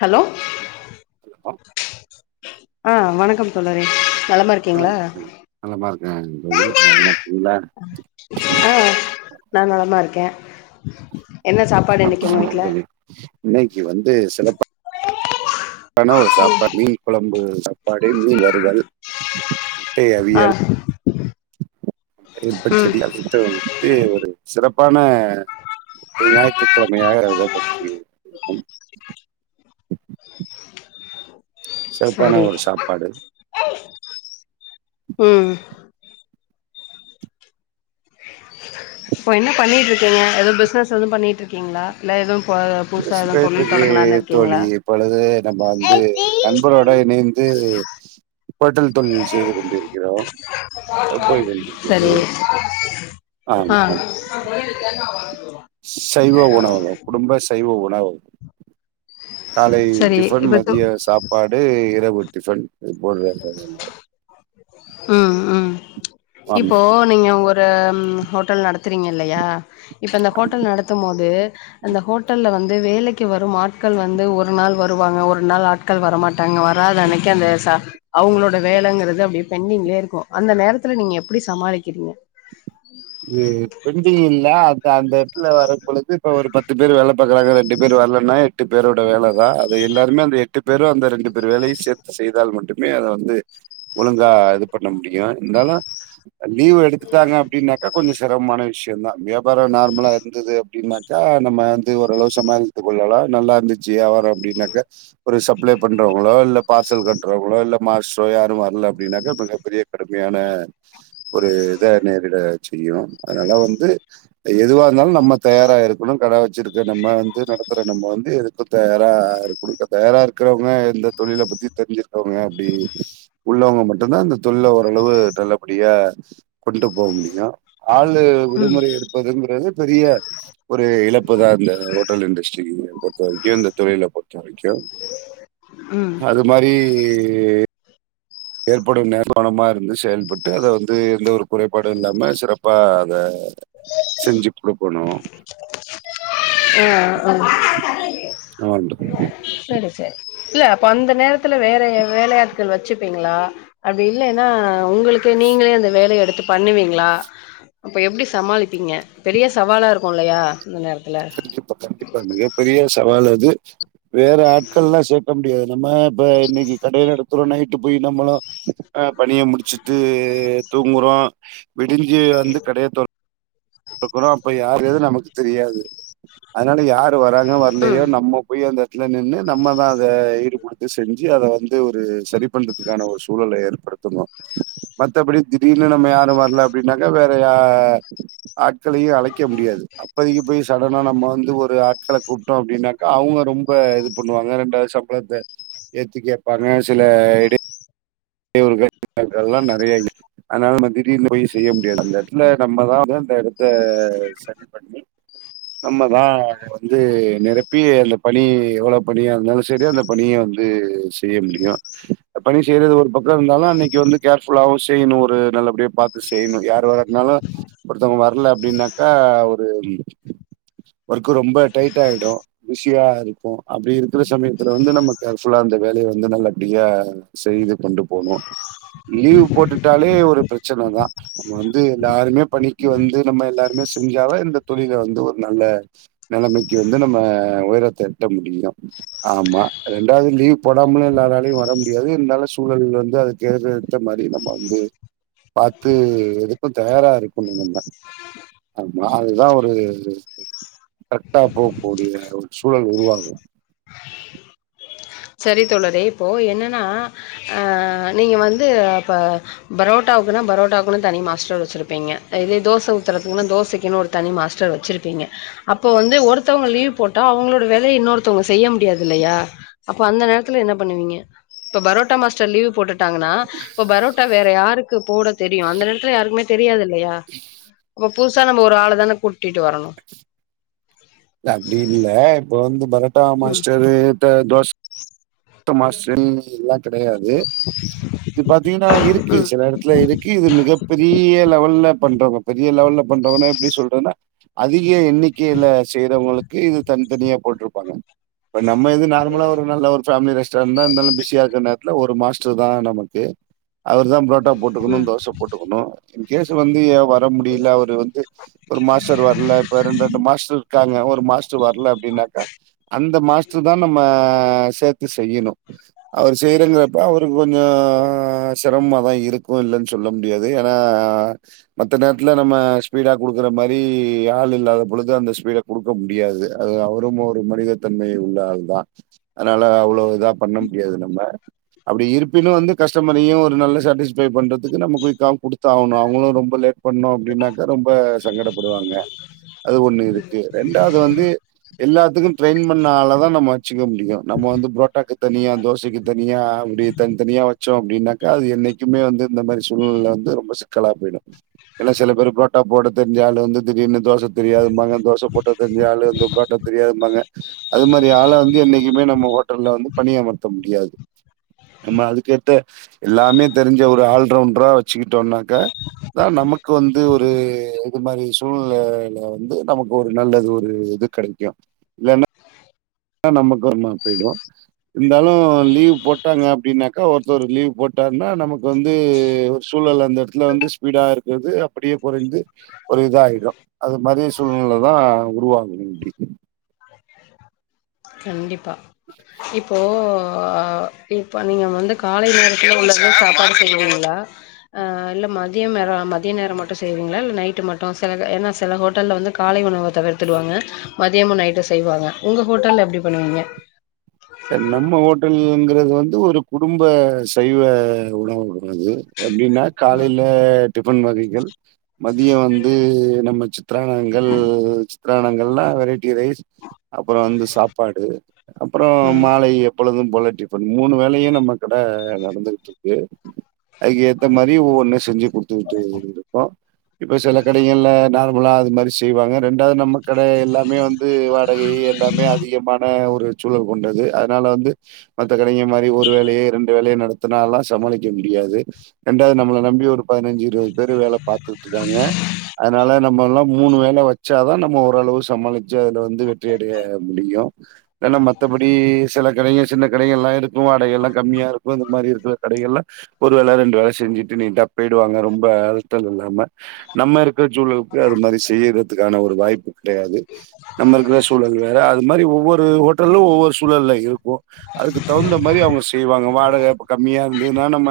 Hello [unintelligible] ஆ வணக்கம் தோழரே நலமா இருக் நலமா இருக்கே தோழி [unintelligible] ஆ நா நலமா இருக்கே என்ன சாப்பாடு இன்னைக்கு உங்க சொல்லுங்க வீட்ல தோழி இன்னைக்கு கனவா சாப்பாடு மீன் குழம்பு சாப்பாடு மீன் வறுவல் முட்டை ஆ அவியல் ம் தயிர்ப்பச்சேடி [unintelligible] ந்து ஒரு சிறப்பான ஒரு ஞாயிற்றுக்கிழமையாக [unintelligible] இருக்கும் சிறப்பான சரி ஒரு சாப்பாடு ம் இப்ப என்ன பண்ணிட்ருக்கிங்க எது பிஸ்னஸ் எதுவு பண்ணிட்ருக்கிங்களா ஸ் பேயிட்ருக்கு தோழி இருக்கீங்களா இப்பொழுது நம்ம வந்து நண்பரோட இணைந் து ஹோட்டல் தொழில் செய்து கொண்டி இருக்கிறோம் ஆ போய் கொண்டு இருக்கிறது சரி ஆ சைவ உணவகம் குடும்ப சைவ உணவகம் காலை சரி டிஃபன் இப்ப தொ மதிய சாப்பாடு இரவு டிஃபன் ரிப்போர்ட் வேற சரியில்ல ம் ம் ஆமா இப்போ நீங்க ஒரு அ ம் ஹோட்டல் நடத்துறீங்க இல்லயா இப்ப இந்த ஆமா. ஹோட்டல் நடத்து மோது அந்த ஹோட்டல்ல வந்து வேலைக்கு வரும் ஆட்கள் வந்து ஒரு நாள் வருவாங்க ஒரு நாள் ஆட் கள் வரமாட்டாங்க வராத அன்னைக்கு அந்த சா அவுங்ளோட வேலங்கிறது அப்டியே பெண்டிங்லே இருக்கு அந்த நேரத்துல நீங்க எப்டி சமாளிக்கிறீங்க இது பெண்டிங் இல்ல அந்த அந்த எட்த்துல வரு பொழுது இப்ப ஒரு பத்து பேர் வேல பாக்குறாங்க ரெண்டு பேர் வர்லன்னா எட்டு பேரோட வேலதா அது எல்லாருமே அந்த எட்டு பேரு அந்த ரெண்டு பேரு வேலயு சேத் த்து செய்தால் மட்டுமே அத வந்து ஒழுங்கா இது பண்ண முடியு இருந்தாலு லீவு எடுத்துட்டாங்க அப்டின்னாக்கா கொஞ்சோ செரம்மான விஷ்யோதா வியாபாரோ நார்மலாருந்தது அப்டின்னாக்கா நம்ம வந்து ஓரளவு சமாலித்து கொள்ளலா நல்லா இருந்துச்சி வியாபாரோ அப்டின்னாக்கா ஒரு சப்ளே பண்றவங்களோ இல்ல பார்சல் கற்றவங்களு இல்ல மாஸ்ட்றோ யாரு வர்ல அப்டின்னாக்க மிக பெரிய கடுமையான ஒரு இத நேரிட செய்யு அதனால வந்து எதுவா இருந்தாலு நம்ம தயாரா இருக்கணு கட வச்சிருக்க நம்ம வந்து நடத்துற நம்ம வந்து எதுக்கு தயாரா இருக் குடுக்க தயாரா இருக்கிறவங்க எந்த தொழில பத்தி தெரிஞ்சிருக்கவங்க அப்டி உள்ளவங்க மட்டுதா இந்த தொழில்ல ஓரளவு நல்லபடியா கொண்டு போ முடியு ஆளு ம் விடுமுறை எடுப்பதுங்கிறது பெரிய ஒரு இழப்புதா இந்த ஹோட்டல் இண்டஸ்ட்ரி பொறுத்த வரைக்கு இந்த தொழில பொறுத்த வரைக்கு ம் அது மாரி ஏற்படு [unintelligible] இருந்து செயல்பட்டு அத வந்து எந்த ஒரு குறைபாடு இல்லாம சிறப்பா அத செஞ்சி குடுக்கணு அ அ ஆ வண்டு செரி செரி இல்ல அப்ப அந்த நேரத்துல வேற வேலையாட்கள் வச்சுப்பீங்ளா அப்டி இல்லைன்னா உங்ளுக்கு நீங்ளே அந்த வேலய எடுத்து பண்ணுவீங்ளா அப்ப எப்டி சமாளிப்பீங்க பெரிய சவாலா இருக்கு இல்லயா இந்த நேரத்துல கண்டிப்பா கண்டிப்பா மிகப்பெரிய சவால் அது வேற ஆட்கள்லா சேர்க்கம் முடியாது நம்ம இப்ப இன்னைக்கு கடய நடத்துரோ நைட்டு போய் நம்மளு அ பனிய முடிச்சிட்டு தூங்குறோ விடிஞ்சி வந்து கடய தொர் குரோ போய் யாரு நமக்கு தெரியாது அதனால யாரு வராங்க வர்லயோ ம் நம்மோ போய் அந்த எட்த்துல நின்னு நம்மதா அத ஈடு குடுத்து செஞ்சி அத வந்து ஒரு செரி பண்ற துக்கான ஒரு சூழல ஏற்படுத்தணு மத்தபடி திடீர்னு நம்ம யாரு வர்ல அப்டின்னாக்க வேறயா ஆட்களயும் அழைக்க முடியாது அப் பதைக்கி போய் சடனா நம்ம வந்து ஒரு ஆட்கள கூப்ட்டோம் அப்டின்னாக்கா அவங்க ரொம்ப இது பண்ணுவாங்க ரெண்டாவதுசம் பளத்த ஏத்தி கேட்பாங்க சில இட [unintelligible] எல்லா நறையா இருக்கு அதனால வந்து எந்த உதவியு செய்ய முடியாது அந்த எட்த்துல நம்மதா வந்து அந்த எடத்த சரி பண்ணி நம்மதா அத வந்து நிரப்பி அந்த பணி எவ்ளோ பணியா இருந்தாலு செரி அந்த பணிய வந்து செய்ய முடியு பணி செய்றது ஒரு பக்கோ இருந்தாலு அன்னைக்கு வந்து கேர்ஃபுல்லாவு செய்ணு ஒரு நல்லபடியா பாத்து சென்னு யாரு வர்றதுனாலு ஒருத்தவங்க வர்ல அப்டின்னாக்கா ஒரு ஒர்க்கு ரொம்ப டைட் ஆயிடு ஈசியா இருக்கு அப்டி இருக்குற சமயத் இதுல வந்து நமக்கு ஆக்சுவலா அந்த வேலய வந்து நல்ல படியா செய்து கொண்டுப் போனு லீவ் போட்டுட்டாலே ஒரு பிரச்சன தா நம்ம வந்து எல்லாருமே பணிக்கு வந்து நம்ம எல்லாருமே செஞ்சாத இந்த தொழில வந்து ஒரு நல்ல நெலமைக்கு வந்து நம்ம உயரத்தை எட்ட முடியு ஆமா ரெண்டாவது லீவ் போடாமலு எல்லாராலயு வர முடியாது இருந்தாலு சூழல் வந் து அதுக்கேடுத்த மாரி நம்ம வந்து பாத்து எதுக்கு தயாரா இருக்கணு நம்ப ஆமா அதுதா ஒரு கரெட்டா போகக் கூடிய ஒரு சூழல் உருவாகு செரி தோழரே இப்போ என்னன்னா ஆ நீங்க வந்து அப்ப பரோட்டாவுக்குனா பரோட்டாவுக்கு தனி மாஸ்டர் வச்சிருப்பீங்க இதே தோச உத்துரதுக்குனா தோசைக்குன்னு ஒரு தனி மாஸ்டர் வச்சுருப்பீங்க அப்ப வந்து ஒருத்தவங்க லீவ் போட்டா அவுங்களோட வேலையை இன்னொருத்தவங்க செய்ய முடியாது இல்லையா அப்ப அந்த நேரத்துல என்ன பண்ணுவீங்க இப்ப பரோட்டா மாஸ்டர் லீவ் போட்டு டாங்கன்னா இப்ப பரோட்டா வேற யாருக்கு போட தெரியு அந்த நேரத்துல யாருக்குமே தெரியாது இல்லையா அப்ப புதுசா நம்ம ஒரு ஆள தானே கூட்டிட்டு வரணு அப்டி இல்ல இப்ப வந்து பரோட்டா மாஸ்டருட்ட தோஸ் ட்ட மாஸ்டர் எல்லா கிடையாது இது பாத்தீங்கன்னா இருக்கு ம், சில இடத் தில இருக்கு இது மிக பெரிய லெவல்ல பண்றவங்க பெரிய லெவல்ல பண்றவங்கன்னா எப்டி சொல்றதுன்னா அதிக எண்ணிக்கையில செய்யறவங்ளுக்கு இது தனித்தனியா போட்டுருப்பாங்க இப்ப நம்ம இது நார்மலா ஒரு நல்ல ஒரு ரெஸ்ட் தா இருந்தாலு பிசிய இருக்க நேரத்ல ஒரு மாஸ்டர் தா நமக்கு அவர் தா புரோட் டா போட்டுக்கணு ம். தோச போட்டுக்கணு இன்கேஸ் வந்து எ வர முடியல அவரு வந்து ஒரு மாஸ்டர் வரல இப்ப ரெண்டு ரெண்டு மாஸ்டர் இருக்காங்க ஒரு மாஸ் டர் வரல அப்டின்னாக்கா அந்த மாஸ்டர்தா நம்ம ஆ சேர்த்து செய்யனு அவர் செய்யறங்கறப்ப அவருக்கு கொஞ்சோ சிரம தா இருக்கு இல்லன்னு சொல்ல முடியாது ஏனா மத்த நேரத்துல நம்ம ஸ்பீடா குடுக்குற மாரி ஆள் இல்லாத பொழுது அந்த ஸ்பீட கொடுக்க முடியாது அது அவரு ஒரு மனித தன்மை உள்ள ஆள் தா அதனால அவ இதா பண்ண முடியாது நம்ம அப்டி இருப்பினு வந்து கஸ்டமரையு ஒரு நல்ல சாட்டிஸ் பே பண்றதுக்கு நம்ம குயிக்காவு கொடுத்தா ஆவுனு அவுங்களு ரொம்ப லேட் பண்ணோ அப்டின்னாக்கா ரொம்ப சங்கடப்படுவாங்க அது ஒண்ணு இருக்கு ரெண்டாவது வந்து எல்லாத்துக்கு ட்ரெயின் பண்ணா ஆளதா நம்ம வச்சுக்க முடியு நம்ம வந்து புரோட் டாக்கு தனியா தோசைக்கு தனியா அப்டி தனித்தனியா வச்சோ அப்டின்னாக்கா அது என்னைக்குமே வந்து இந்த மாரி சூழ்நிலைல வந்து ரொம்ப சிக்கலா போயிடு எல்லா சில பேர் புரோட்டா போட தெரிஞ்ச ஆளு வந்து திடீர்னு தோச தெரியாதுபாங்க தோச போட்ட தெரிஞ்ச ஆளு வந்து புரோட்டா தெரியாதுபாங்க அது மாரி ஆள வந்து என்னைக்குமே நம்ம ஹோட்டல்ல வந்து பணி அமர்த்த முடியாது நம்ம அதுக்கேத்த எல்லாமே தெரிஞ்ச ஒரு ஆல்ரவுண்டரா வச்சுக்கிட்டோம்னாக்க கா நமக்கு வந்து ஒரு இது மாரி சூழ்நிலைல வந்து நமக்கு ஒரு நல்லது ஒரு இது கடைக்கு இல்லன்னா னா நமக்கு ஒரு மாரி போயிடு இருந்தாலு லீவ் போட்டாங்க அப்டின்னாக்கா ஒருத்தர் லீவ் போட்டாருன்னா நமக்கு வந்து சூழ்நில அந்த இடத்துல வந்து ஸ்பீடா இருக்கிறது அப்டியே குறைந்து ஒரு இதாயிடு அது மாரி சூழ்நில தா உருவாகணு இப்டி கண்டிப்பா இப்போ ஓ இப்ப நீங்க வந்து காலை நேரத்துல உள்ளததா சாப்பாடு செய்வீங்களா ஆ இல்ல மதியம் நேர மதிய நேரம் மட்டு செய்வீங்களா இல்ல நைட்டு மட்டு சிலரு ஏன்னா சில ஹோட்டல்ல வந்து காலை உணவ தவிர்த்துடுவாங்க மதியமு நைட்டு செய்வாங்க உங்க ஹோட்டல்ல எப்டி பண்ணுவாங்க நம்ம ஹோட்டலங்கிறது வந்து ஒரு குடும்ப சைவ உணவு என்னுது எப்டின்னா காலையில டிஃபன் வகைகள் மதிய வந்து நம்ம சித்திரானங்கள் சித்திரானங்கள்னா வெரைட்டி ரைஸ் அப்பற வந்து சாப்பாடு அப்புற ம் மாலை எப்பொழுதும் போல டிபன் மூனு வேலையு நம்ம கட நடந்துகிட்ருக்கு அதுக்கு ஏத்த மாரி ஒவ்வொண்ணு செஞ்சு குடுத்துக்கிட்டு இருக்கோ இப்ப சில கடைங்கல்ல நார்மலா அது மாரி செய்வாங்க ரெண்டாவது நம்ம கடை எல்லாமே வந்து வாடகை எல்லாமே அதிகமான ஒரு டி சூழல் கொண்டது அதனால வந்து மத்த கடைங்க மாரி ஒரு வேலைய ரெண்டு வேலையு நடத்துனா எல்லா சமாளிக்க முடியாது ரெண்டாவது நம்மள நம்பி ஒரு பதினஞ்சு இருவது பேரு வேல பாத்துகிட்ருக்காங்க அதனால நம்ம எல்லா மூனு வேள வச்சாதா நம்ம ஓளவு சமாளிச் சா அதுல வந்து வெற்றி அடைய முடியு ஏன்னா மத்தபடி சில கடைகள் சின்ன கடைகள் எல்லா இருக்கு வாடகைகள் எல்லா கம்மியா இருக்கு இந்த மாரி இருக்கு கடைகல்ல ஒரு வேள ரெண்டு வேள செஞ்சுட்டு நீட்டா பொய்டுவாங்க ரொம்ப அழுத்த இல்லாம நம்ம இருக்கிற சூழலுக்கு அது மாரி செய்யறதுக்கான ஒரு வாய்ப்பு கிடையாது நம்ம இருக்கிற சூழல் வேற அது மாரி ஒவ்வொரு ஹோட்டல்லு ஒவ்வொரு சூழல்ல இருக்கு அதுக்கு தகுந்த மாரி அவுங்க செய்வாங்க வாடக கம்மியா இருந்ததுன்னா நம்ம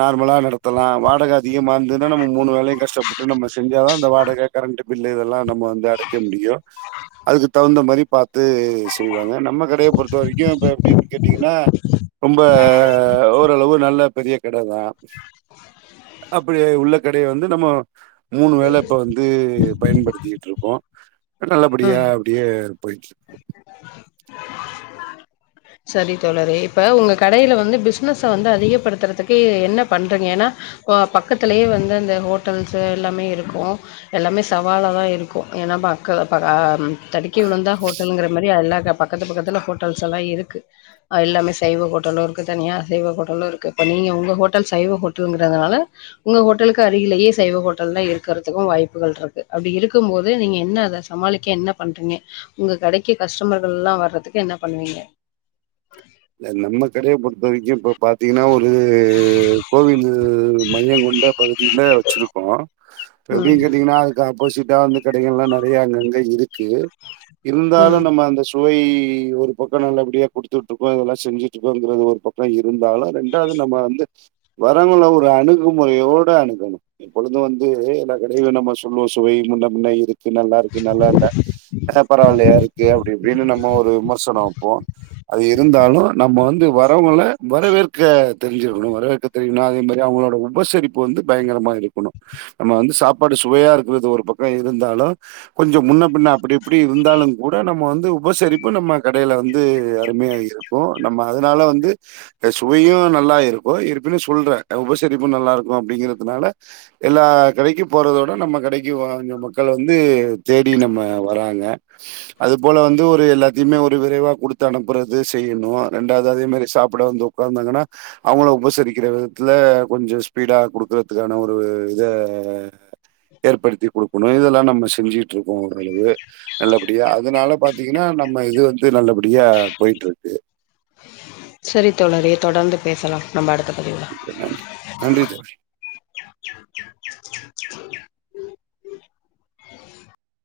நார்மலா நடத்தலா வாடக அதிகமா இருந்ததுன்னா நம்ம மூனு வேலையு கஷ்டப்பட்டு நம்ம செஞ்சாதா அந்த வாடக கரண்ட்டு பில்லு இதெல்லா நம்ம வந்து அடைக்க முடியு அதுக்கு தகுந்த மாதிரி பாத்து செய்வாங்க நம்ம கடைய பொறுத்த வரைக்கு இப்ப எப்டின் கேட்டீங்கன்னா ரொம்ப ஓரளவு நல்ல பெரிய கடதா அப்டி உள்ள கடையில வந்து நம்மோ மூனு வேள இப்ப வந்து பயன்படுத்திக்கிட்ருக்கோ எல்லா நல்லபடியா ம் அப்டியே போய்ட்டுருக் சரி தோழரே இப்ப உங்க கடைல வந்து பிஸ்னஸ வந்து அதிகப்படுத்துறதுக்கு என்ன பண்றீங்க ஏன்னா இப்ப பக்கத்திலேயே வந்து அந்த ஹோட்டல்ஸ் எல்லாமே இருக்கு எல்லாமே சவாலாதா இருக்கு ஏன்னா மக்களா [unintelligible] தடுக்கி விழுந்தா ஹோட்டல்ங்கிற மாரி எல்லா பக்கத்து பக்கத்துல ஹோட்டல்ஸ் எல்லா இருக்கு அ எல்லாமே சைவஹோட்டலு இருக்கு தனியா அசைவஹோட்டலு இருக்கு நீங்க உங்க ஹோட்டல் சைவ ஹோட்டலுங்கறதுனால ஒங்க ஹோட்டலுக்கு அருகிலேயே சைவ ஹோட்டல்லா இருக்கிறதுக்கு வாய்ப்புகள் இருக்கு அப்டி இருக்கும் போது நீங்க என்ன அத சமாளிக்க என்ன பண்றீங்க உங்க கடைக்கு கஸ்டமர்கள்ல்லா வர்றதுக்கு என்ன பண்ணுவீங்க இல்ல நம்ம கடைய பொருத்த வரைக்கு இப்போ பாத்தீங்கன்னா ஒரு கோவிலு மையங்கொண்ட பகுதியில வச்சுருக்கோ எப்டின் ம் கேட்டீங்கன்னா அதுக்கு ஆப்போசிட்டா அந்த கடைகள்லா நெறைய அங்கங்க இருக்கு இருந்தாலு ம் நம்ம அந்த சுவை ஒரு பக்க நல்லபடியா குடுத்துட்ருக் கோ இதெல்லா செஞ்சிட்ருக்கோங்கிறது ஒரு பக்க இருந்தாலு ரெண்டாவது நம்ம வந்து வரவங்கள ஒரு அணுகுமுறையோட அணுகனு எப்பொழுது வந்து எல்லா கடைளையு நம்ம சொல்லுவோ சுவை முன்ன பின்ன இருக் கு நல்லாருக்கு நல்லால்ல பரவாயில்லையா இருக்கு அப்டி இப்டின்னு நம்ம ஒரு விமர்சனோ போ அது எ இருந்தாலு நம்ம வந்து வரவங்கள வரவேற்க தெரிஞ்சுக்கணு வரவேற்க தெரன்னு அதே மாரி அவங்களோட உபசரிப் இப்ப வந்து பயங்கரமா இருக்கணு நம்ம வந்து சாப்பாடு சுவையா இருக்கறது ஒரு பக்க இருந்தாலு கொஞ்சோ முன்ன பின்ன அப்டி இப்டி இருந்தாலு கூட நம்ம வந்து உபசரிப்பு நம்ம கடையில வந்து அருமையா இருக்கு நம்ம அதனால வந்து அ சுவையு நல்லா இருக்கு இருப்பினு சொல்றே உபசரிப்பு நல்லா இருக்கு அப்டிங்கறதுனால எல்லா கடைக்கு போறதோட நம்ம கடைக்கு வாங்க மக்கள் வந்து தேடி நம்ம வராங்க அது போல வந்து ஒரு எல்லாத்தையுமே ஒரு விரைவா குடுத்து அனுப்புற து செய்யணு ரெண்டாவது அதே மாரி சாப்ட்ட வந்து உக்காந்தாங்கன்னா அவுங்கள உபசரிக்கிற விதத்துல கொஞ்சோ ஸ்பீடா குடுக்குறதுக்கான ஒரு இத ஏற்படுத்தி குடுக்கணு இதுலா நம்ம செஞ்சுட்டுருக்கோ ஓர் அளவு நல்லபடியா அதனால பாத்தீங்கன்னா நம்ம இது வந்து நல்லபடியா போய்ட்டுருக்கு செரி தோழரே தொடந்து பேசலா நம்ம அடுத்த பதிவு நன்றி நன்றி தோழி